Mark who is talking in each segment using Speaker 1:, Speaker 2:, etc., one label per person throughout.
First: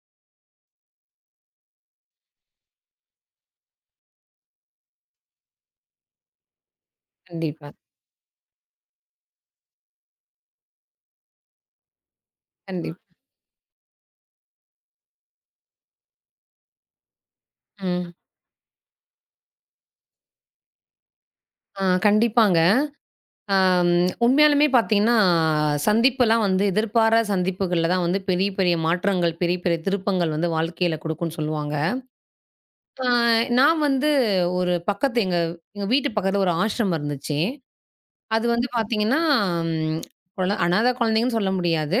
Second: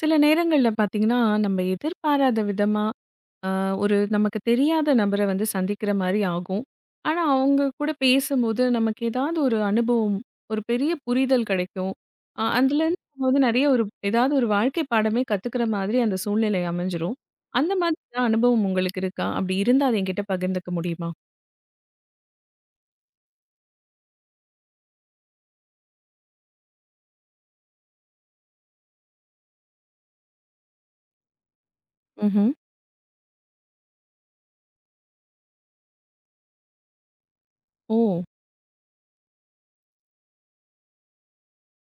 Speaker 1: சில நேரங்கள்ல பார்த்தீங்கன்னா, நம்ம எதிர்பாராத விதமா, அ ஒரு நமக்கு தெரியாத நபர வந்து சந்திக்கிற மாரி ஆகும். ஆனா, அவங்க
Speaker 2: கண்டிப்பா,
Speaker 1: கூட பேசும்போது நமக்கு ஏதாவது ஒரு அனுபவம், ஒரு பெரிய புரிதல் கிடைக்கும். அதுலேருந்து
Speaker 2: கண்டிப்பா.
Speaker 1: நம்ம வந்து நெறைய ஒரு ஏதாவது ஒரு வாழ்க்கை பாடமே கத்துக்கிற மாதிரி அந்த சூழ்நிலை அமைஞ்சிரும். அந்த மாதிரி
Speaker 2: ம்.
Speaker 1: ஏதாவது அனுபவம் உங்களுக்கு இருக்கா? அப்படி இருந்தா அத என்கிட்ட பகிர்ந்துக்க முடியுமா?
Speaker 2: கண்டிப்பாங்க. அம் உண்மையாலுமே பார்த்தீங்கன்னா, சந்திப்புலாம் வந்து எதிர்பாரா சந்திப்புகள்ல தான் வந்து பெரிய, பெரிய மாற்றங்கள், பெரிய, பெரிய திருப்பங்கள் வந்து வாழ்க்கையில குடுக்கும்ன்னு சொல்லுவாங்க.
Speaker 1: ம்ஹ்ம்.
Speaker 2: ஆ நான் வந்து ஒரு பக்கத்து எங்க எங்க வீட்டு பக்கத்துல ஒரு ஆசிரமம் இருந்துச்சு.
Speaker 1: ஓ!
Speaker 2: அது வந்து பார்த்தீங்கன்னா, ம் குழ அனாதை குழந்தைங்கன்னு சொல்ல முடியாது.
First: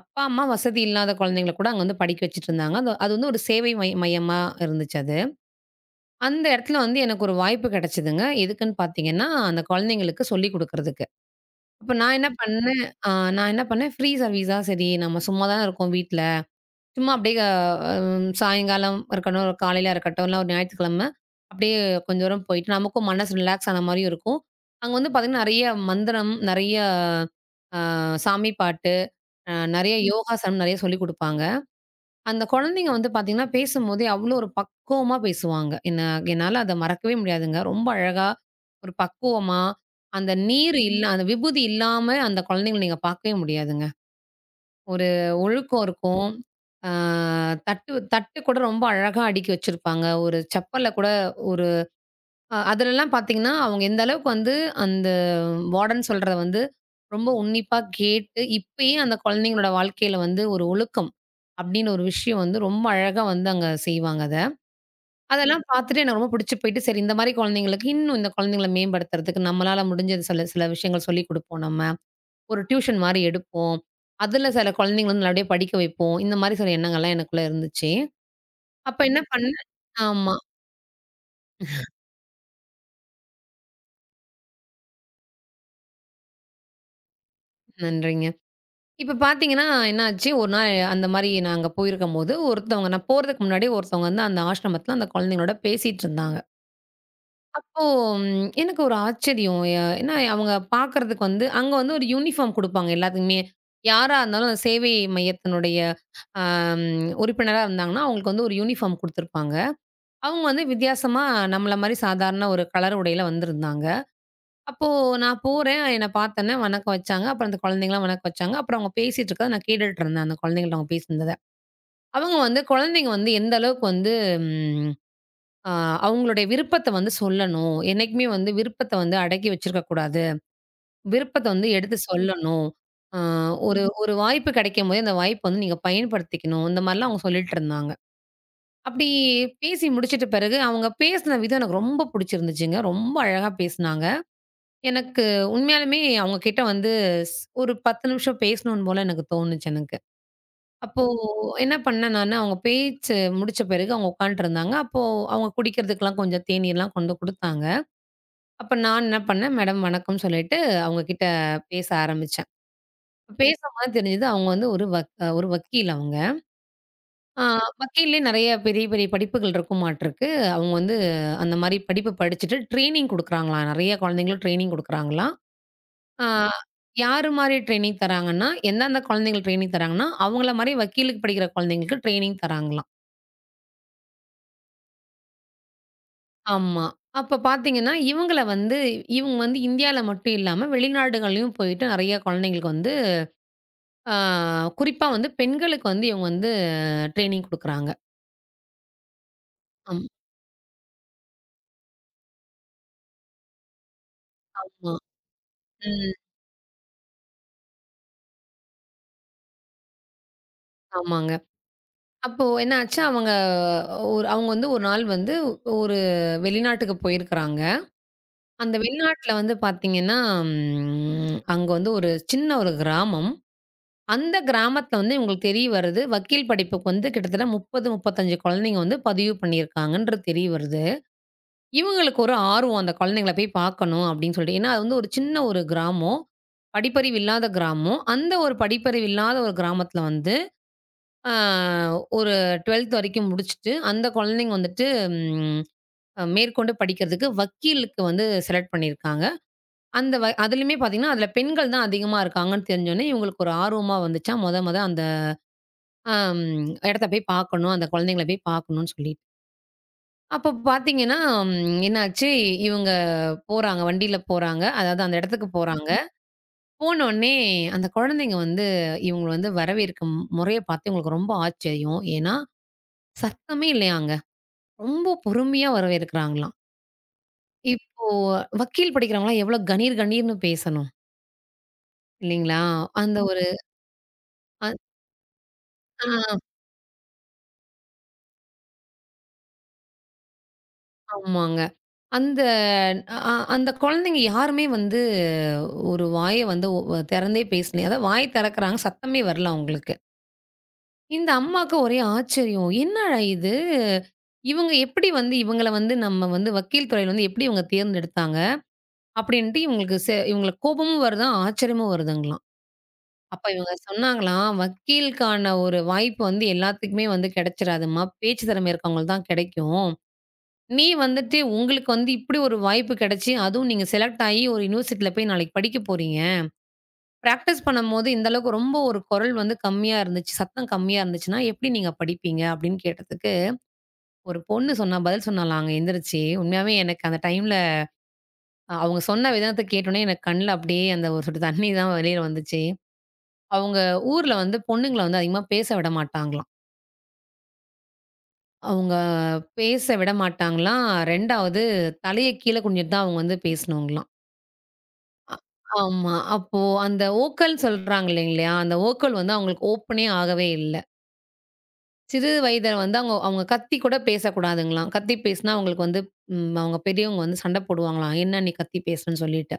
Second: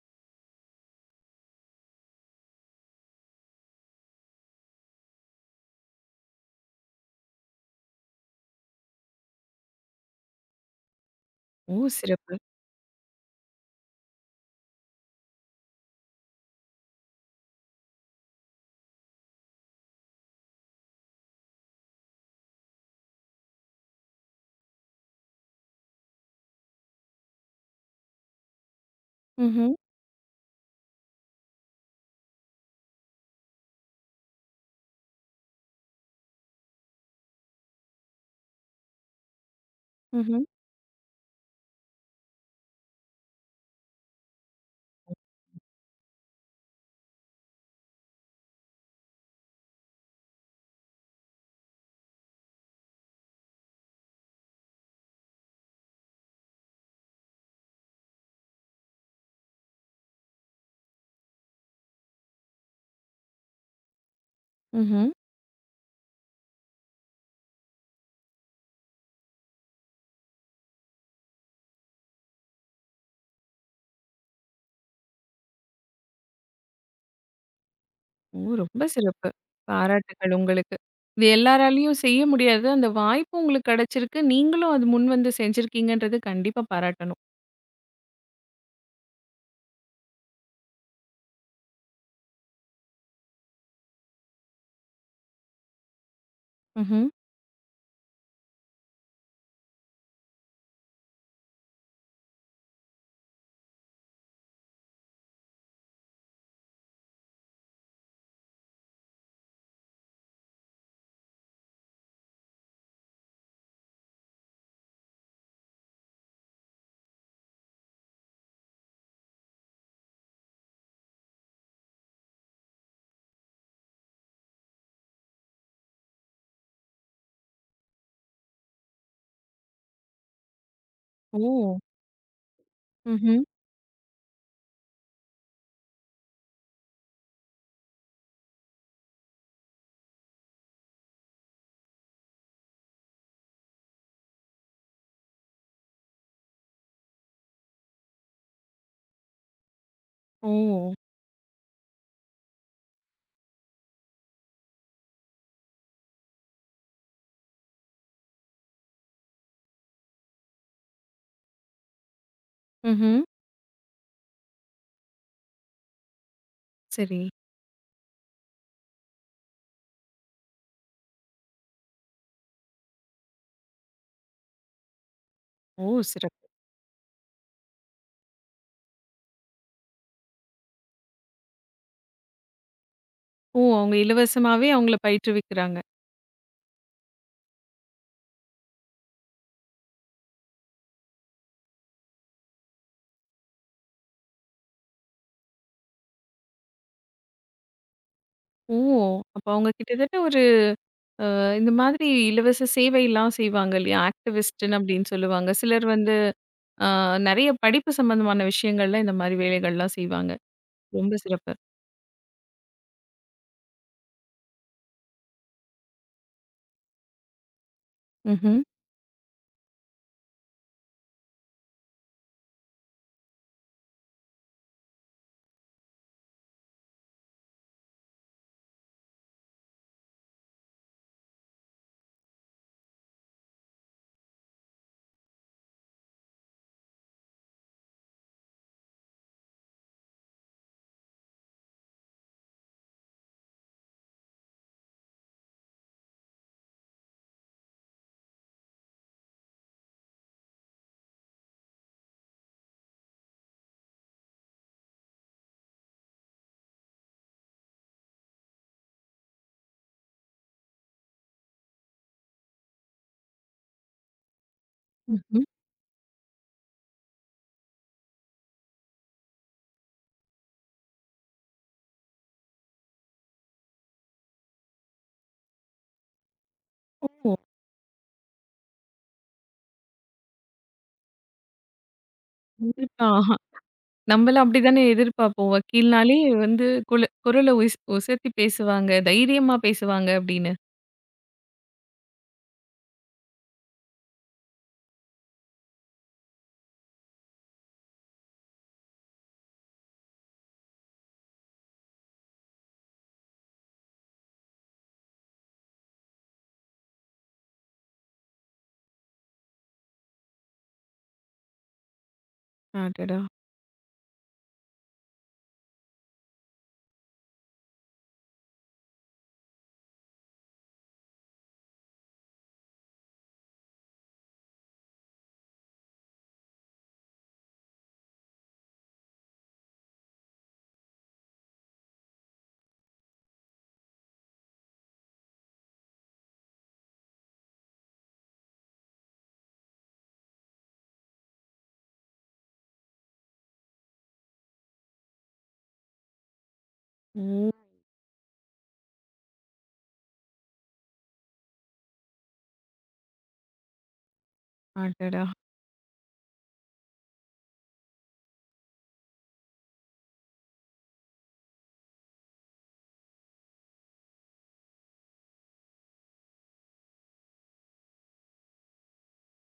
Speaker 2: அப்பா, அம்மா வசதி இல்லாத குழந்தைங்கள கூட அங்க வந்து படிக்க வச்சுட்டு இருந்தாங்க. அது அது வந்து ஒரு சேவை மையமா இருந்துச்சு அது. அந்த இடத்துல வந்து எனக்கு ஒரு வாய்ப்பு கிடைச்சதுங்க. எதுக்குன்னு பார்த்தீங்கன்னா, அந்த குழந்தைங்களுக்கு சொல்லிக் குடுக்குறதுக்கு.
Speaker 1: ஓ!
Speaker 2: அப்ப நான் என்ன
Speaker 1: சிறப்பு.
Speaker 2: பண்ணேன் அ நான் என்ன பண்ணேன், ஃப்ரீ சர்வீஸா, சரி நம்ம சும்மா தான இருக்கோம் வீட்ல. சும்மா அப்படியே சாயங்காலம் இருக்கட்டும், ஒரு காலையில இருக்கட்டும், இல்ல ஒரு ஞாயிற்றுக்கிழமை அப்படியே கொஞ்ச தூரம் போயிட்டு நமக்கும் மனசு ரிலாக்ஸ் ஆன மாரியும் இருக்கும். அங்க வந்து பார்த்தீங்கன்னா, நெறைய மந்திரம், நெறைய அ சாமி பாட்டு, அ
Speaker 1: ம்ஹ்ம்,
Speaker 2: நெறைய ம். யோகாசனம் நெறைய சொல்லிக் குடுப்பாங்க. அந்த குழந்தைங்க வந்து பார்த்தீங்கன்னா, பேசும்போதே அவ்வளோ ஒரு பக்குவமா பேசுவாங்க. என்னால அத மறக்கவே முடியாதுங்க. ரொம்ப அழகா, ஒரு பக்குவமா, அந்த
Speaker 1: ம்ஹ்ம்,
Speaker 2: நீர் இல்ல ம். அந்த விபூதி இல்லாம அந்த குழந்தைங்கள நீங்க பார்க்கவே முடியாதுங்க. ஒரு ஒழுக்கம் இருக்கும். ஆ தட்டு தட்டு கூட ரொம்ப அழகா அடுக்கி வச்சிருப்பாங்க. ஒரு செப்பல்ல கூட ஒரு அ அதுலலாம் பார்த்தீங்கன்னா, அவங்க எந்த அளவுக்கு வந்து அந்த வார்டன் சொல்றத வந்து ரொம்ப உன்னிப்பா கேட்டு, இப்பயே அந்த குழந்தைங்களோட வாழ்க்கையில வந்து ஒரு ஒழுக்கம் அப்படின்னு ஒரு விஷயம் வந்து ரொம்ப அழகா வந்து அங்க செய்வாங்க அத.
Speaker 1: ம்ஹ்ம்.
Speaker 2: அதெல்லாம் பார்த்துட்டு எனக்கு ரொம்ப பிடிச்சு போயிட்டு, சரி இந்த மாரி குழந்தைங்களுக்கு இன்னும் இந்த குழந்தைங்கள மேம்படுத்துறதுக்கு நம்மளால முடிஞ்சது சில சில விஷயங்கள் சொல்லிக் குடுப்போம் நம்ம. ஒரு டியூஷன் மாரி எடுப்போம். அதுல சில குழந்தைங்கள வந்து நல்லபடியா படிக்க வைப்போம். இந்த மாரி சில எண்ணங்கள்லாம் எனக்குள்ள இருந்துச்சு.
Speaker 1: ஓ! ரொம்ப
Speaker 2: அப்ப என்ன
Speaker 1: சிறப்பு.
Speaker 2: பண்ணேன்
Speaker 1: பாராட்டுக்கள்
Speaker 2: ஆமா.
Speaker 1: உங்களுக்கு. இது எல்லாராலயும் செய்ய முடியாது. அந்த வாய்ப்பு உங்களுக்கு கிடைச்சிருக்கு. நீங்களும் அது முன்வந்து செஞ்சிருக்கீங்கன்றது கண்டிப்பா பாராட்டணும்.
Speaker 2: நன்றிங்க. இப்ப பார்த்தீங்கன்னா, என்னாச்சு ஒரு நாள் அந்த மாரி நாங்க போயிருக்கும்போது, ஒருத்தவங்க நான் போறதுக்கு முன்னாடியே ஒருத்தவங்க வந்து அந்த ஆசிரமத்தில அந்த குழந்தைங்களோட பேசிட்டுருந்தாங்க.
Speaker 1: ம்ஹ்ம்.
Speaker 2: அப்போ எனக்கு ஒரு ஆச்சரியம். ஏன்னா அவங்க பார்க்கறதுக்கு வந்து அங்க வந்து ஒரு யூனிஃபார்ம் குடுப்பாங்க எல்லாத்துக்குமே. யாரா இருந்தாலும் அந்த சேவை மையத்தினுடைய அம் உறுப்பினரா இருந்தாங்கன்னா, அவங்களுக்கு வந்து ஒரு யூனிஃபார்ம் குடுத்துருப்பாங்க. அவங்க வந்து வித்தியாசமா நம்மள மாரி சாதாரண ஒரு கலர் உடையில வந்திருந்தாங்க. அப்போ நான் போறேன். என்ன பார்த்தோன்னே வணக்கம் வச்சாங்க. அப்புறம் அந்த குழந்தைங்கலாம் வணக்கம் வச்சாங்க. அப்புறம் அவங்க பேசிட்டு இருக்கத நான் கேட்டுட்டு இருந்தேன். அந்த குழந்தைங்கள்ட்ட அவங்க பேசினத. அவங்க வந்து குழந்தைங்க வந்து எந்த அளவுக்கு வந்து ம் அ அவங்களுடைய விருப்பத்த வந்து சொல்லணும். என்னைக்குமே வந்து விருப்பத்த வந்து அடக்கி வச்சிருக்க கூடாது. விருப்பத்த வந்து
Speaker 1: ஓ!
Speaker 2: எடுத்து சொல்லணும். அ
Speaker 1: ம்ஹ்ம்.
Speaker 2: ஒரு ஒரு வாய்ப்பு கிடைக்கும்போது அந்த வாய்ப்ப வந்து நீங்க பயன்படுத்திக்கணும். இந்த மாரிலாம் அவங்க சொல்லிட்டு இருந்தாங்க. அப்படி பேசி முடிச்சிட்ட பிறகு அவங்க பேசின விதம் எனக்கு ரொம்ப புடிச்சிருந்துச்சுங்க. ரொம்ப அழகா பேசினாங்க. எனக்கு உண்மையாலுமே அவங்க கிட்ட வந்து ஸ் ஒரு 10 நிமிஷம் பேசணும் போல எனக்கு தோணுச்சு எனக்கு.
Speaker 1: ஓ!
Speaker 2: அப்போ என்ன பண்ணேன் நானு, அவங்க பேச்சு முடிச்ச பிறகு அவங்க உட்காந்துட்டுருந்தாங்க. அப்போ அவங்க குடிக்கிறதுக்கெல்லாம் கொஞ்சம் தேநீர்லாம் கொண்டு குடுத்தாங்க. அப்ப நான் என்ன பண்ணேன், மேடம் வணக்கம் சொல்லிட்டு அவங்க கிட்ட பேச ஆரம்பிச்சேன்.
Speaker 1: ம்ஹ்ம்.
Speaker 2: பேசும்போது தெரிஞ்சது அவங்க வந்து ஒரு வக்கீல் அவங்க.
Speaker 1: சரி.
Speaker 2: ஆ வக்கீல்லேயே நெறைய பெரிய பெரிய படிப்புகள் இருக்குமாட்டுருக்கு. அவங்க வந்து அந்த மாரி படிப்பு படிச்சுட்டு ட்ரெய்னிங் குடுக்குறாங்களாம். நெறைய குழந்தைங்களுக்கு ட்ரெய்னிங் குடுக்குறாங்களாம்.
Speaker 1: ஓ!
Speaker 2: ஆ
Speaker 1: சிறப்பு.
Speaker 2: யாரு மாரி ட்ரெய்னிங் தராங்கன்னா, எந்தெந்த குழந்தைகள் ட்ரெய்னிங் தராங்கன்னா, அவங்கள மாரி வக்கீலுக்கு படிக்கிற குழந்தைங்களுக்கு ட்ரெய்னிங் தராங்களாம்.
Speaker 1: ஓ! அவங்க இலவசமாவே அவங்கள பயிற்றுவிக்கிறாங்க.
Speaker 2: ஆமா. அப்ப பார்த்தீங்கன்னா, இவங்க வந்து இந்தியால மட்டும் இல்லாம வெளிநாடுகள்லயும் போயிட்டு நெறைய குழந்தைங்களுக்கு வந்து ஆ குறிப்பா வந்து பெண்களுக்கு வந்து இவங்க வந்து ட்ரெய்னிங் குடுக்குறாங்க.
Speaker 1: ஓ! அப்ப அவங்க
Speaker 2: அம்
Speaker 1: கிட்டத்தட்ட ஒரு இந்த மாதிரி இலவச சேவைலாம் செய்வாங்க இல்லையா? ஆக்டிவிஸ்ட்ன்னு
Speaker 2: ஆமா.
Speaker 1: அப்படின்னு சொல்லுவாங்க. சிலர்
Speaker 2: ம்.
Speaker 1: வந்து அ நெறைய படிப்பு சம்பந்தமான விஷயங்கள்ல இந்த மாரி வேலைகள்லாம் செய்வாங்க. ரொம்ப
Speaker 2: ஆமாங்க.
Speaker 1: சிறப்பு.
Speaker 2: அப்போ என்ன ஆச்சு அவங்க அவங்க வந்து ஒரு நாள் வந்து ஒரு வெளிநாட்டுக்கு போயிருக்கிறாங்க.
Speaker 1: ம்ஹ்ம்.
Speaker 2: அந்த வெளிநாட்ல வந்து பார்த்தீங்கன்னா, அங்க வந்து ஒரு சின்ன ஒரு கிராமம். அந்த கிராமத்துல வந்து இவங்களுக்கு தெரிய வருது, வக்கீல் படிப்புக்கு வந்து கிட்டத்தட்ட 30, 35 குழந்தைங்க வந்து பதிவு பண்ணியிருக்காங்கன்றது தெரிய வருது. இவங்களுக்கு ஒரு ஆர்வம் அந்த குழந்தைங்கள போய் பார்க்கணும் அப்படின்னு சொல்லிட்டு. ஏன்னா, அது வந்து ஒரு சின்ன ஒரு கிராமம். படிப்பறிவு இல்லாத கிராமம். அந்த ஒரு படிப்பறிவு இல்லாத ஒரு கிராமத்துல வந்து, ஆ ஒரு 12த் வரைக்கும் முடிச்சுட்டு, அந்த குழந்தைங்க வந்துட்டு ம் மேற்கொண்டு படிக்கிறதுக்கு வக்கீலுக்கு வந்து செலக்ட் பண்ணியிருக்காங்க. அந்த வ அதிலயுமே பார்த்தீங்கன்னா, அதில பெண்கள் தான் அதிகமா இருக்காங்கன்னு தெரிஞ்சோனே, இவங்களுக்கு ஒரு ஆர்வமா வந்துச்சா, மொத மொத அந்த அம் இடத்த போய் பார்க்கணும். அந்த குழந்தைங்கள போய் பார்க்கணும்னு சொல்லிட்டு. அப்போ பார்த்தீங்கன்னா, என்னாச்சு, இவங்க போறாங்க. வண்டியில போறாங்க. அதாவது அந்த
Speaker 1: ம்ஹ்ம்.
Speaker 2: இடத்துக்கு போறாங்க. போனோனே அந்த குழந்தைங்க வந்து இவங்கள வந்து வரவேற்கும் முறைய பார்த்து இவங்களுக்கு ரொம்ப ஆச்சரியம். ஏன்னா, சத்தமே இல்லையாங்க. ரொம்ப பொறுமையா வரவேற்கிறாங்களாம்.
Speaker 1: ஓ!
Speaker 2: இப்போ வக்கீல் படிக்கிறவங்கலாம் எவ்வளோ கணீர் கணீர்னு பேசணும். இல்லைங்களா?
Speaker 1: கண்டிப்பா.
Speaker 2: அந்த ஒரு
Speaker 1: நம்மலாம்
Speaker 2: அ
Speaker 1: அப்படித்தானே எதிர்பார்ப்போம். வக்கீல்னாலே
Speaker 2: ஆ
Speaker 1: வந்து குல குரல உசத்தி பேசுவாங்க, தைரியமா பேசுவாங்க அப்படின்னு.
Speaker 2: ஆமாங்க. அந்த அ அ அந்த குழந்தைங்க யாருமே வந்து ஒரு வாய வந்து ஒ திறந்தே பேசலயே. அதாவது வாய் திறக்குறாங்க, சத்தமே வரல அவங்களுக்கு. இந்த அம்மாவுக்கு ஒரே ஆச்சரியம். என்னடா இது? இவங்க எப்படி வந்து இவங்கள வந்து நம்ம வந்து வக்கீல் துறையில வந்து எப்படி இவங்க தேர்ந்தெடுத்தாங்க? அப்படின்ட்டு இவங்களுக்கு கோபமும் வருதாம், ஆச்சரியமும் வருதுங்களாம்.
Speaker 1: அடடா!
Speaker 2: அப்ப இவங்க சொன்னாங்களாம், வக்கீலுக்கான ஒரு வாய்ப்பு வந்து எல்லாத்துக்குமே வந்து கிடைச்சிராதும்மா. பேச்சு திறமை இருக்கவங்களுக்கு தான் கிடைக்கும். நீ வந்துட்டு உங்களுக்கு வந்து இப்படி ஒரு வாய்ப்பு கிடைச்சு, அதுவும் நீங்க செலக்ட் ஆயி ஒரு யுனிவர்சிட்டில போய் நாளைக்கு படிக்க போறீங்க. பிராக்டிஸ் பண்ணும்போது இந்த அளவுக்கு ரொம்ப ஒரு குரல் வந்து கம்மியா இருந்துச்சு, சத்தம் கம்மியா இருந்துச்சுன்னா, எப்படி நீங்க படிப்பீங்க? அப்படின்னு கேட்டதுக்கு, ஒரு பொண்ணு சொன்னா பதில் சொன்னாளாங்க எந்திரிச்சு. உண்மையாவே எனக்கு அந்த டைம்ல அவங்க சொன்ன விதத்த கேட்டோனே எனக்கு கண்ல அப்படியே அந்த ஒரு சொட்டு தண்ணி தான் வெளியில வந்துச்சு. அவங்க ஊர்ல வந்து பொண்ணுங்கள வந்து அதிகமா பேச விட மாட்டாங்களாம்.
Speaker 1: ஓ!
Speaker 2: அவங்க பேச விட மாட்டாங்களாம். 2வது தலைய கீழ குனிஞ்சிட்டு தான் அவங்க வந்து பேசணுங்களாம்.
Speaker 1: அடடா!
Speaker 2: அ ஆமா. அப்போ அந்த ஓக்கல்ன்னு சொல்றாங்க இல்லைங்களா? அந்த ஓக்கள் வந்து அவங்களுக்கு ஓப்பனே ஆகவே இல்ல. சிறு வயதில வந்து அவங்க அவங்க கத்தி கூட பேசக்கூடாதுங்களாம். கத்தி பேசினா அவங்களுக்கு வந்து அவங்க பெரியவங்க வந்து சண்டை போடுவாங்களாம். "என்ன நீ கத்தி பேசுறன்னு சொல்லிட்டு."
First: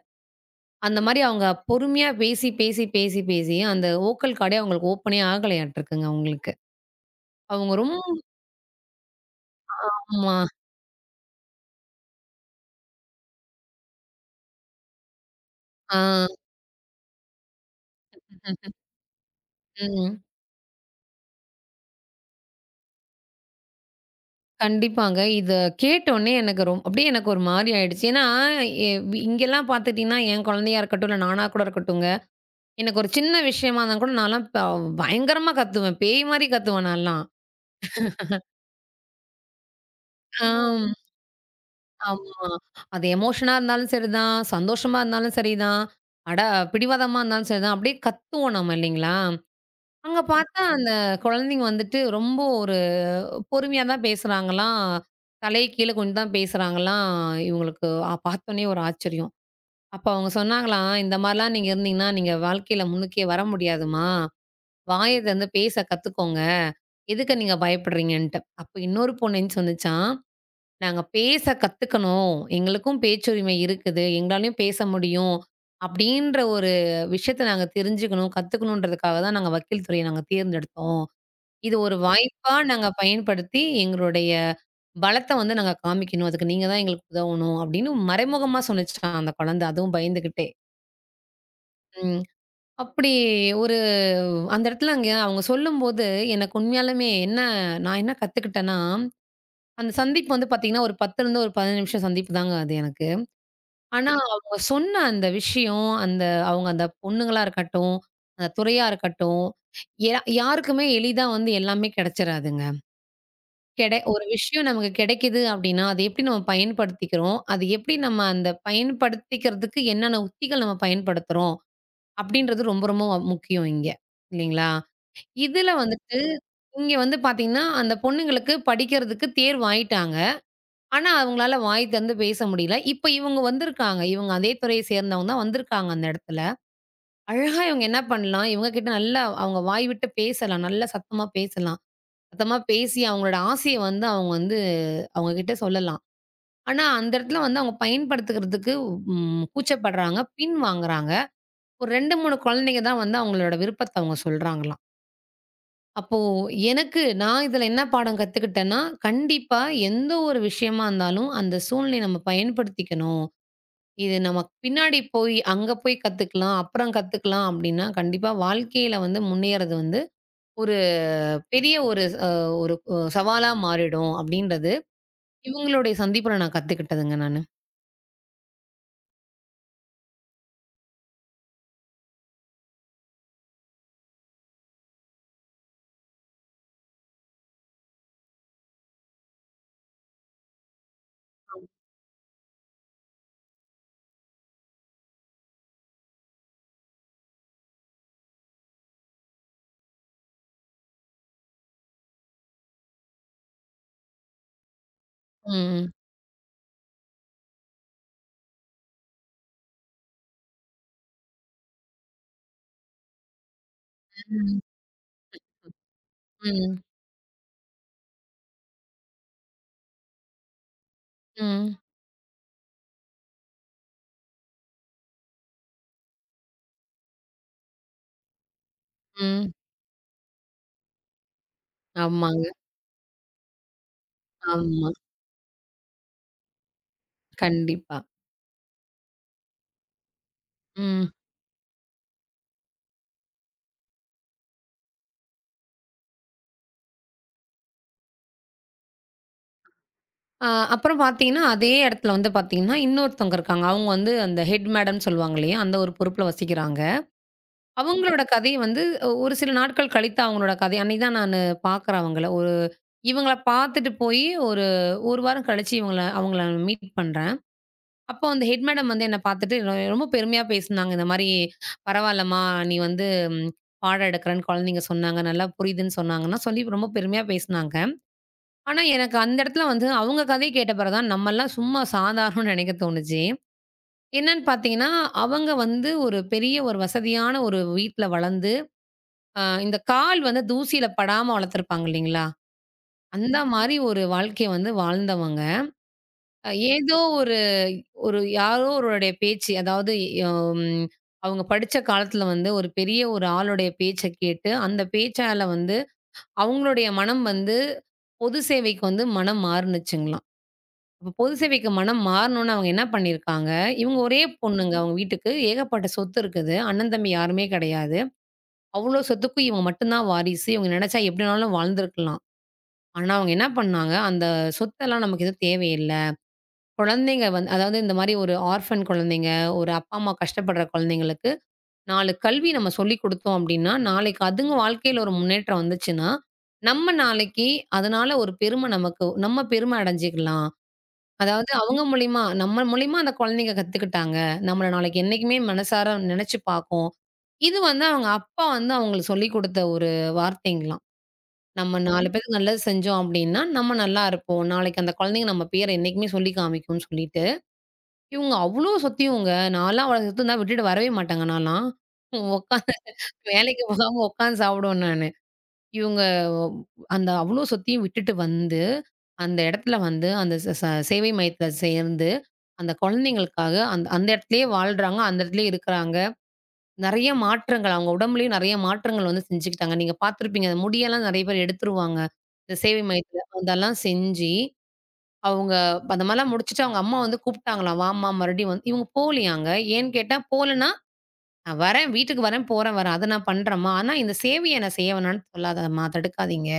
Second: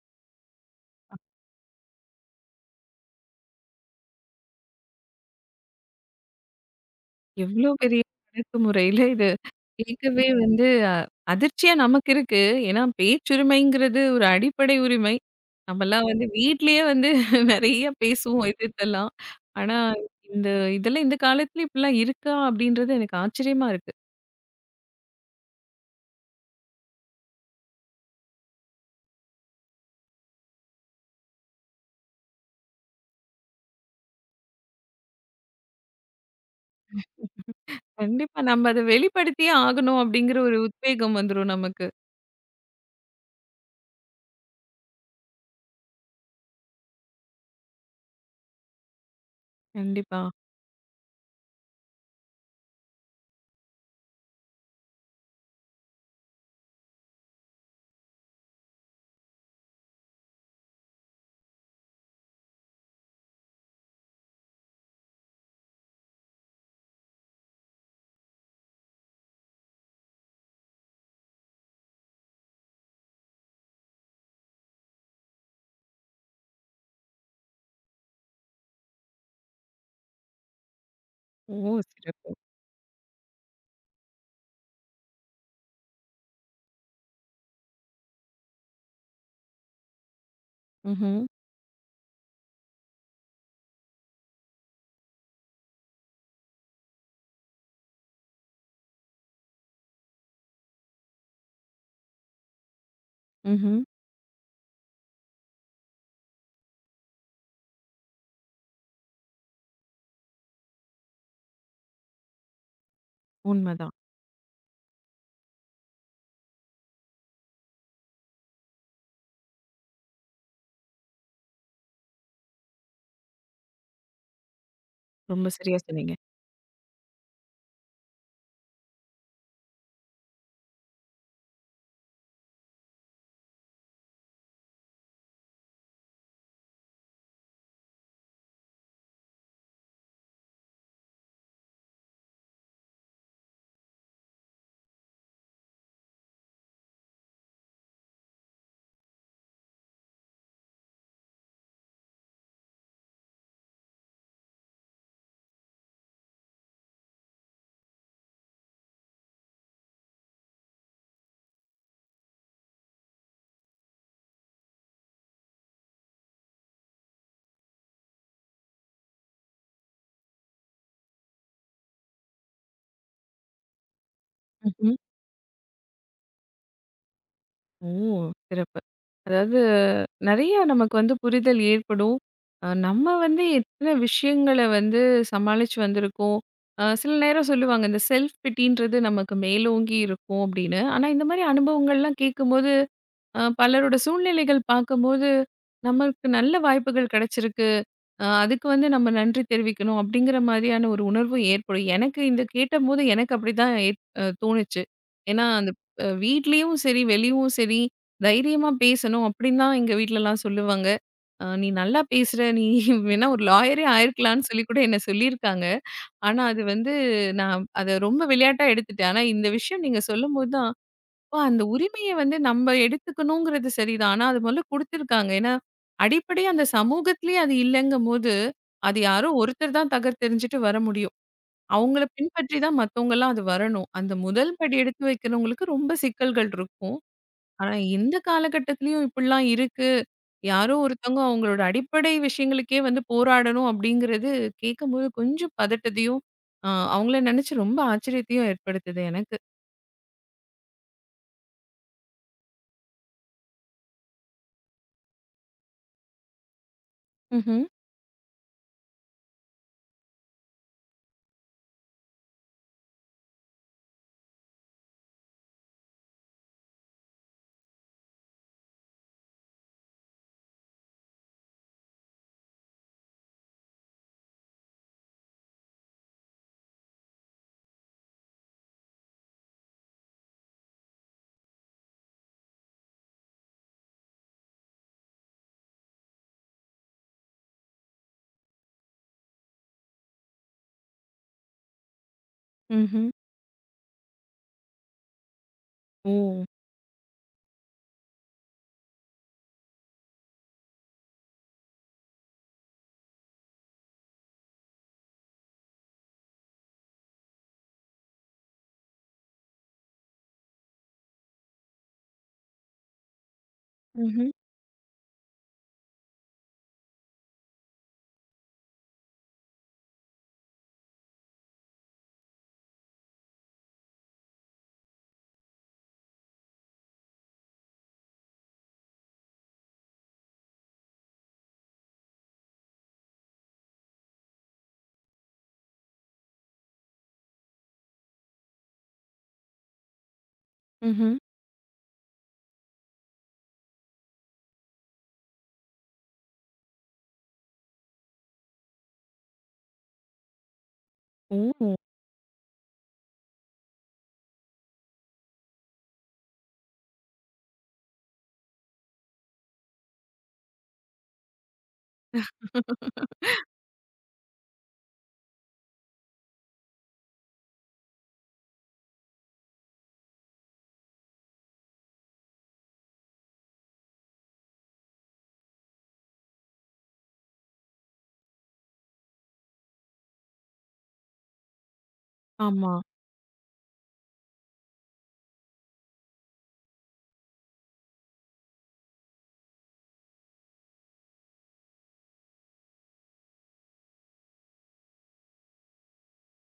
Speaker 2: அந்த மாரி அவங்க பொறுமையா பேசி, பேசி, பேசி, பேசி அந்த ஓக்கல் கார்டே அவங்களுக்கு ஓப்பனே ஆகலையாட்டுருக்குங்க அவங்களுக்கு.
Speaker 1: எவ்ளோ
Speaker 2: அவங்க
Speaker 1: பெரிய
Speaker 2: ரொம்ப
Speaker 1: அடக்குமுறையில இது கேட்கவே
Speaker 2: ஆமா.
Speaker 1: வந்து அ அதிர்ச்சியா நமக்கு இருக்கு. ஏன்னா பேச்சுரிமைங்கிறது ஒரு அடிப்படை உரிமை.
Speaker 2: ஆ.
Speaker 1: நம்மலாம் வந்து வீட்லயே வந்து நெறைய பேசுவோம் எதிர்த்தலாம். ஆனா
Speaker 2: ம்.
Speaker 1: இந்த இதெல்லாம் இந்த காலத்துல இப்படிலாம் இருக்கா? அப்படின்றது எனக்கு ஆச்சரியமா இருக்கு.
Speaker 2: கண்டிப்பாங்க. இத கேட்டோனே எனக்கு அப்படியே எனக்கு ஒரு மாரி ஆயிடுச்சு. ஏன்னா இங்கெல்லாம் பார்த்துட்டீங்கன்னா, என் குழந்தையா இருக்கட்டும், இல்ல நானா கூட இருக்கட்டுங்க எனக்கு ஒரு சின்ன விஷயமா இருந்தா கூட நான்லாம் பயங்கரமா கத்துவேன். பேய் மாரி கத்துவேன் நான்லாம்.
Speaker 1: கண்டிப்பா. நம்ம அத வெளிப்படுத்தியே ஆகணும் அப்படிங்கிற ஒரு
Speaker 2: ஆம்.
Speaker 1: உத்வேகம் வந்துரும் நமக்கு.
Speaker 2: ஆமா. அது எமோஷனா இருந்தாலும் சரிதான், சந்தோஷமா இருந்தாலும் சரிதான், அட பிடிவாதமா இருந்தாலும் சரிதான், அப்படியே கத்துவோம் நம்ம இல்லைங்களா?
Speaker 1: கண்டிப்பா.
Speaker 2: அங்க பார்த்தா அந்த குழந்தைங்க வந்துட்டு ரொம்ப ஒரு பொறுமையா தான் பேசுறாங்களாம். தலைய கீழ குனிந்து தான் பேசுறாங்களாம். இவங்களுக்கு பார்த்தோனே ஒரு ஆச்சரியம். அப்ப அவங்க சொன்னாங்களாம், "இந்த மாரிலாம் நீங்க இருந்தீங்கன்னா, நீங்க வாழ்க்கையில முன்னுக்கே வர முடியாதும்மா." வாய திறந்து பேச கத்துக்கோங்க. எதுக்கு நீங்க பயப்படுறீங்கன்ட்டு. அப்ப இன்னொரு பொண்ணு எந்திச்சு வந்துச்சாம். நாங்க பேச கத்துக்கணும். எங்களுக்கும் பேச்சுரிமை இருக்குது. எங்களாலயும் பேச முடியும். அப்படின்ற ஒரு விஷயத்த நாங்க தெரிஞ்சுக்கணும், கத்துக்கணுன்றதுக்காக தான் நாங்க வக்கீல் துறைய நாங்க தேர்ந்தெடுத்தோம்.
Speaker 1: ஓ!
Speaker 2: இது ஒரு
Speaker 1: சிறப்பு.
Speaker 2: வாய்ப்பா நாங்க பயன்படுத்தி எங்களுடைய பலத்த வந்து நாங்க காமிக்கணும். அதுக்கு நீங்க தான் எங்களுக்கு உதவணும் அப்படின்னு மறைமுகமா சொன்னுச்சாம் அந்த குழந்தை. அதுவும் பயந்துகிட்டே.
Speaker 1: ம்ஹ்ம்.
Speaker 2: ம். அப்படி அந்த இடத்துல அங்க அவங்க சொல்லும்போது, எனக்கு உண்மையாலுமே என்ன நான் என்ன கத்துக்கிட்டேன்னா, அந்த சந்திப்பு வந்து பார்த்தீங்கன்னா, ஒரு 10லேருந்து ஒரு 15 நிமிஷம் சந்திப்பு தாங்க அது எனக்கு.
Speaker 1: ம்ஹ்ம்.
Speaker 2: ஆனா, அவங்க சொன்ன அந்த விஷயம், அந்த அவங்க அந்த பொண்ணுங்களா இருக்கட்டும், அந்த துறையா இருக்கட்டும், யாருக்குமே எளிதா வந்து எல்லாமே கிடைச்சிராதுங்க.
Speaker 1: உண்மதான்.
Speaker 2: ஒரு விஷயம் நமக்கு கிடைக்குது அப்படின்னா, அதை எப்படி நம்ம பயன்படுத்திக்கிறோம்? அது எப்படி நம்ம அந்த பயன்படுத்திக்கிறதுக்கு என்னென்ன உத்திகள் நம்ம பயன்படுத்துறோம்? அப்படின்றது ரொம்ப ரொம்ப முக்கியம் இங்க. இல்லைங்களா?
Speaker 1: ரொம்ப
Speaker 2: இதுல
Speaker 1: சரியா சொன்னீங்க.
Speaker 2: வந்துட்டு, இங்க வந்து பாத்தீங்கன்னா, அந்த பொண்ணுங்களுக்கு படிக்கிறதுக்கு தேர்வு ஆயிட்டாங்க. ஆனா, அவங்களால வாய் திறந்து பேச முடியல. இப்ப இவங்க வந்திருக்காங்க. இவங்க அதே துறையை சேர்ந்தவங்க தான் வந்திருக்காங்க அந்த இடத்துல. அழகா இவங்க என்ன பண்ணலாம், இவங்க கிட்ட நல்லா அவங்க வாய் விட்டு பேசலாம். நல்லா சத்தமா பேசலாம். சத்தமா பேசி அவங்களோட ஆசைய வந்து அவங்க வந்து அவங்க கிட்ட சொல்லலாம். ஆனா, அந்த இடத்துல வந்து அவங்க பயன்படுத்துக்கிறதுக்கு கூச்சப்படுறாங்க, பின் வாங்குறாங்க. ஒரு 2, 3 குழந்தைங்க தான் வந்து அவங்களோட விருப்பத்த அவங்க சொல்றாங்களாம். அப்போ எனக்கு நான் இதில என்ன பாடம் கத்துக்கிட்டேன்னா, கண்டிப்பா எந்த ஒரு விஷயமா இருந்தாலும், அந்த சூழ்நிலைய நம்ம பயன்படுத்திக்கணும். இது நமக்கு பின்னாடி போய் அங்க போய் கத்துக்கலாம், அப்புறம் கத்துக்கலாம் அப்டின்னா, கண்டிப்பா வாழ்க்கையில வந்து முன்னேறது வந்து ஒரு பெரிய ஒரு அ ஒரு சவாலா மாறிடும் அப்டின்றது,
Speaker 1: ம்ஹ்ம்.
Speaker 2: இவங்களுடைய சந்திப்புல நான் கத்துக்கிட்டதுங்க நானு.
Speaker 1: ஓ! சிறப்பு. அதாவது நெறைய நமக்கு வந்து புரிதல் ஏற்படும். நம்ம வந்து எத்தன விஷயங்கள வந்து சமாளிச்சு வந்திருக்கோம். சில நேரம் சொல்லுவாங்க, இந்த செல்ஃப் பிட்டின்றது நமக்கு மேலோங்கி இருக்கும் அப்படின்னு. ஆனா இந்த மாரி அனுபவங்கள்லாம் கேட்கும்போது, பலரோட சூழ்நிலைகள் பார்க்கும்போது, நமக்கு நல்ல வாய்ப்புகள் கிடைச்சிருக்கு. அதுக்கு வந்து நம்ம நன்றி தெரிவிக்கணும் அப்படிங்கிற மாதிரியான ஒரு உணர்வு ஏற்படும். எனக்கு இந்த கேட்டபோது எனக்கு அப்படிதான் ஏற் அ தோணுச்சு. ஏன்னா, அந்த
Speaker 2: ம்.
Speaker 1: வீட்லயும் சரி, வெளியவும் சரி தைரியமா பேசணும் அப்படின்னு தான் எங்க வீட்லலாம் சொல்லுவாங்க. "நீ நல்லா பேசுற, நீ வேணா ஒரு லாயரே ஆயிருக்கலாம்ன்னு"
Speaker 2: ம்.
Speaker 1: சொல்லி கூட என்ன சொல்லியிருக்காங்க. ஆனா, அது
Speaker 2: ம்.
Speaker 1: வந்து நான் அத ரொம்ப விளையாட்டா எடுத்துட்டேன். ஆனா, இந்த விஷயம் நீங்க சொல்லும்போது தான் ஓ! அந்த
Speaker 2: ம்.
Speaker 1: உரிமைய வந்து நம்ம எடுத்துக்கணுங்கிறது சரிதான். ஆனா, அது முதல்ல குடுத்துருக்காங்க. ஏன்னா, அடிப்படையா அந்த சமூகத்திலேயே அது இல்லங்கும்போது, அது யாரோ
Speaker 2: ம்.
Speaker 1: ஒருத்தர் தான் தகர்த்தெறிஞ்சுட்டு வர முடியும். அவங்கள
Speaker 2: ஆமாங்க.
Speaker 1: பின்பற்றி தான் மத்தவங்கலாம் அது வரணும். அந்த முதல் படி
Speaker 2: ஆமா.
Speaker 1: எடுத்து வைக்கிறவங்களுக்கு ரொம்ப சிக்கல்கள் இருக்கும். ஆனா,
Speaker 2: கண்டிப்பா.
Speaker 1: இந்த காலகட்டத்திலயும் இப்படிலாம் இருக்கு. யாரோ
Speaker 2: ம்.
Speaker 1: ஒருத்தவங்க அவங்களோட அடிப்படை விஷயங்களுக்கே வந்து போராடணும் அப்படிங்கிறது கேட்கும்போது கொஞ்சம் பதட்டத்தையும், அ அவங்கள நினைச்சு ரொம்ப ஆச்சரியத்தையும் ஏற்படுத்துது எனக்கு.
Speaker 2: அப்புறம் பார்த்தீங்கன்னா, அதே இடத்துல வந்து பார்த்தீங்கன்னா, இன்னொருத்தவங்க இருக்காங்க. அவங்க வந்து அந்த ஹெட் மேடம்ன்னு சொல்லுவாங்க இல்லையா? அந்த ஒரு பொறுப்புல வசிக்கிறாங்க.
Speaker 1: ம்ஹ்ம்.
Speaker 2: அவங்களோட கதைய வந்து ஒ- ஒரு சில நாட்கள் கழித்து அவங்களோட கதை அன்னைக்கு தான் நானு பார்க்குறேன் அவங்கள. இவங்கள பார்த்துட்டு போயி ஒரு 1 வாரம் கழிச்சு அவங்கள மீட் பண்றேன். அப்போ அந்த ஹெட் மேடம் வந்து என்ன பார்த்துட்டு ரொம்ப பெருமையா பேசுனாங்க. இந்த மாரி "பரவால்லம்மா, நீ வந்து ம், பாடம் எடுக்கிறேன்னு குழந்தைங்க சொன்னாங்க. நல்லா புரியுதுன்னு சொன்னாங்கன்னா" சொல்லி ரொம்ப பெருமையா பேசுனாங்க. ஆனா, எனக்கு அந்த இடத்துல வந்து அவங்க கதை கேட்ட பிறகு தான் நம்மலாம் சும்மா சாதாரணம்னு நெனைக்க தோணுச்சு. என்னன்னு பார்த்தீங்கன்னா, அவங்க வந்து ஒரு பெரிய ஒரு வசதியான ஒரு வீட்ல வளர்ந்து, இந்த கால் வந்து தூசியில படாம வளர்த்துருப்பாங்க இல்லைங்களா?
Speaker 1: ம்ஹ்ம்.
Speaker 2: அந்த மாரி ஒரு வாழ்க்கைய வந்து வாழ்ந்தவங்க.
Speaker 1: ஓ!
Speaker 2: அ ஏதோ ஒரு ஒரு யாரோ ஒருவருடைய பேச்சு, அதாவது ம் அவங்க படிச்ச காலத்துல வந்து ஒரு பெரிய ஒரு ஆளுடைய பேச்ச கேட்டு, அந்த பேச்சால வந்து அவங்களுடைய மனம் வந்து பொது சேவைக்கு வந்து மனம் மாறுனுச்சுங்களாம். அப்ப பொது சேவைக்கு மனம் மாறணும்னு அவங்க என்ன பண்ணியிருக்காங்க, இவங்க ஒரே
Speaker 1: ம்ஹ்ம்.
Speaker 2: பொண்ணுங்க அவங்க வீட்டுக்கு. ஏகப்பட்ட சொத்து இருக்குது. அண்ணன், தம்பி யாருமே கிடையாது. அவ்ளோ சொத்துக்கும் இவங்க மட்டும் தான் வாரிசு. இவங்க நினைச்சா எப்படி வேணாலும் வாழ்ந்திருக்கலாம். ஆனா அவங்க என்ன பண்ணாங்க, அந்த சொத்தெல்லாம் நமக்கு எதுவும் தேவையில்ல. குழந்தைங்க வந்து அதாவது இந்த மாரி ஒரு ஆர்ஃபன் குழந்தைங்க, ஒரு அப்பா, அம்மா கஷ்டப்படுற குழந்தைங்களுக்கு 4 கல்வி நம்ம சொல்லிக் குடுத்தோம் அப்படின்னா, நாளைக்கு அதுங்க வாழ்க்கையில ஒரு முன்னேற்றம் வந்துச்சுன்னா, நம்ம நாளைக்கு அதனால ஒரு பெருமை நமக்கு நம்ம பெருமை அடைஞ்சுக்கலாம்.
Speaker 1: ம்ஹ்ம்.
Speaker 2: அதாவது அவங்க மூலியமா, நம்ம மூலியமா அந்த குழந்தைங்க கத்துக்கிட்டாங்க. நம்மள நாளைக்கு என்னைக்குமே மனசார நினைச்சு பார்க்கும். இது வந்து அவங்க அப்பா வந்து அவங்களுக்கு சொல்லிக் குடுத்த ஒரு வார்த்தைங்களாம்.
Speaker 1: ஓ!
Speaker 2: நம்ம 4 பேருக்கு நல்லது செஞ்சோம் அப்டின்னா, நம்ம நல்லா இருப்போம். நாளைக்கு அந்த குழந்தைங்க நம்ம பேர என்னைக்குமே சொல்லி காமிக்கும்னு சொல்லிட்டு, இவங்க அவ்ளோ சொத்தியிவங்க. நான்லாம் அவள சொத்தியிருந்தா விட்டுட்டு வரவே மாட்டாங்க நான்லாம். உட்காந்து வேலைக்கு போகாம உட்காந்து சாப்பிடுவேன் நானு. இவங்க அந்த அவ்ளோ சொத்தையும் விட்டுட்டு வந்து அந்த இடத்துல வந்து அந்த ச ச சேவை மையத்துல சேர்ந்து, அந்த குழந்தைங்களுக்காக அந்த அந்த இடத்துலயே வாழ்றாங்க. அந்த இடத்துலயே இருக்கிறாங்க. நெறைய மாற்றங்கள் அவங்க உடம்புலயும் நெறைய மாற்றங்கள் வந்து செஞ்சுக்கிட்டாங்க. நீங்க பார்த்துருப்பீங்க. அந்த முடியெல்லாம் நெறைய பேர் எடுத்துருவாங்க. இந்த
Speaker 1: ஆமா.
Speaker 2: சேவை மையத்துல. அதெல்லாம் செஞ்சு அவங்க அந்த மாரிலாம் முடிச்சுட்டு அவங்க அம்மா வந்து கூப்பிட்டாங்களாம். வாம்மா மறுபடியும் வந்து இவங்க போகலையாங்க. ஏன்னு கேட்டா போகலன்னா, "நான் வரேன். வீட்டுக்கு வரேன். போறேன் வரேன். அத நான் பண்றேன்ம்மா. ஆனா இந்த சேவைய நான் செய்ய வேணாம்னு சொல்லாதம்மா. தடுக்காதீங்க."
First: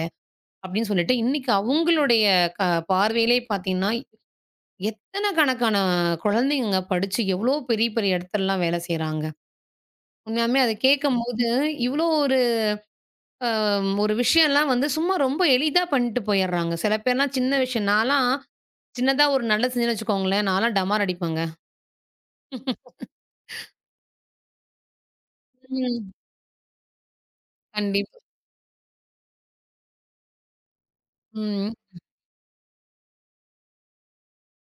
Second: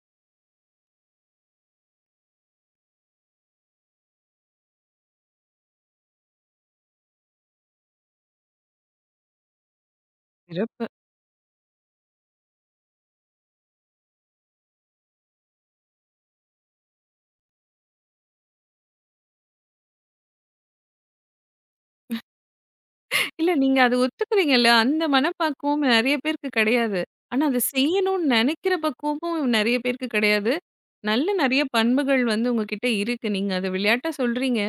Speaker 2: அப்படின்னு சொல்லிட்டு, இன்னைக்கு அவங்களுடைய க பார்வையிலே பார்த்தீங்கன்னா எத்தன கணக்கான குழந்தைங்கங்க படிச்சு எவ்வளோ பெரிய பெரிய இடத்துலலாம் வேலை செய்றாங்க. உண்மையாலுமே அத
Speaker 1: சிறப்பு.
Speaker 2: கேட்கும்போது, இவ்வளோ ஒரு ஒரு விஷயம்லாம் வந்து சும்மா ரொம்ப எளிதா பண்ணிட்டு போயிடுறாங்க. சில பேர்லாம் சின்ன விஷயம் நான்லாம் சின்னதா ஒரு நல்லது செஞ்சேன்னு வச்சுக்கோங்களேன், நான்லாம் டமார் அடிப்பேங்க.
Speaker 1: இல்ல நீங்க அத ஒத்துக்கிறீங்கல்ல. அந்த மனப்பாக்குவம்
Speaker 2: ம்.
Speaker 1: நெறைய பேருக்கு கிடையாது. ஆனா அத
Speaker 2: கண்டிப்பா.
Speaker 1: செய்யணும்னு நெனைக்கிற பக்குவமும் நெறைய பேருக்கு கிடையாது. நல்ல நெறைய
Speaker 2: ம்.
Speaker 1: பண்புகள் வந்து உங்ககிட்ட இருக்கு. நீங்க அத விளையாட்டா சொல்றீங்க.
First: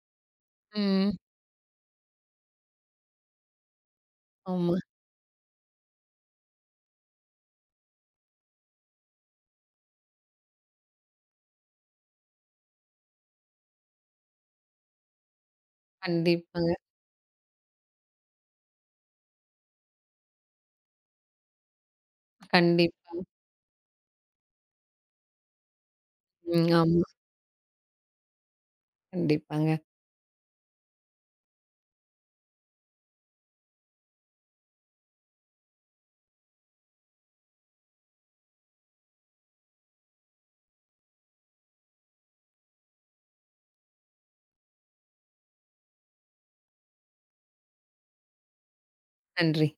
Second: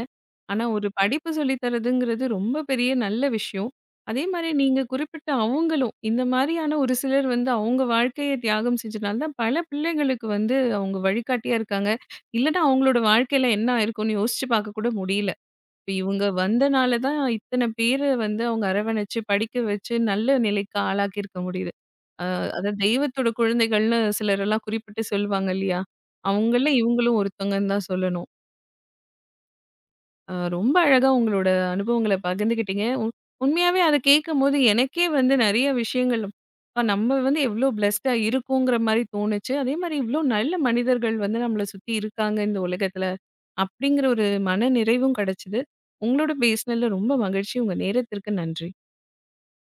Speaker 1: ஆனா ஒரு
Speaker 2: ம்.
Speaker 1: படிப்பு சொல்லி தரதுங்கிறது ரொம்ப பெரிய நல்ல விஷயம். அதே மாரி
Speaker 2: ஆமா.
Speaker 1: நீங்க குறிப்பிட்ட அவங்களும் இந்த மாரியான ஒரு சிலர் வந்து அவங்க வாழ்க்கைய தியாகம் செஞ்சனால தான் பல பிள்ளைங்களுக்கு வந்து அவங்க வழிகாட்டியா இருக்காங்க. இல்லன்னா அவங்களோட வாழ்க்கையில என்ன ஆயிருக்கும்னு யோசிச்சு பார்க்க கூட முடியல. இப்ப இவங்க
Speaker 2: கண்டிப்பாங்க.
Speaker 1: வந்தனால தான் இத்தன பேர வந்து அவங்க அரவணைச்சு, படிக்க வச்சு நல்ல நிலைக்கு ஆளாக்கியிருக்க முடியுது. அ அதாவது
Speaker 2: கண்டிப்பா.
Speaker 1: தெய்வத்தோட குழந்தைகள்னு சிலரெல்லாம் குறிப்பிட்டு சொல்லுவாங்க இல்லையா?
Speaker 2: ம்.
Speaker 1: அவங்கள்ல
Speaker 2: ஆமா.
Speaker 1: இவங்களும் ஒருத்தவங்கன்னு தான் சொல்லணும்.
Speaker 2: கண்டிப்பாங்க.
Speaker 1: ரொம்ப அழகா உங்களோட அனுபவங்கள பகிர்ந்துக்கிட்டீங்க. உண்மையாவே அத கேட்கும்போது எனக்கே வந்து நெறைய விஷயங்கள், அப்பா நம்ம வந்து எவ்ளோ பிளெஸ்ட்டா இருக்கோங்கிற மாரி தோணுச்சு. அதே மாரி இவ்ளோ நல்ல மனிதர்கள் வந்து நம்மள சுத்தி இருக்காங்க இந்த உலகத்துல. அப்படிங்கிற ஒரு மன நிறைவும் கிடைச்சது. உங்களோட பேசினதுல ரொம்ப மகிழ்ச்சி. உங்க நேரத்திற்கு நன்றி.
Speaker 2: நன்றி.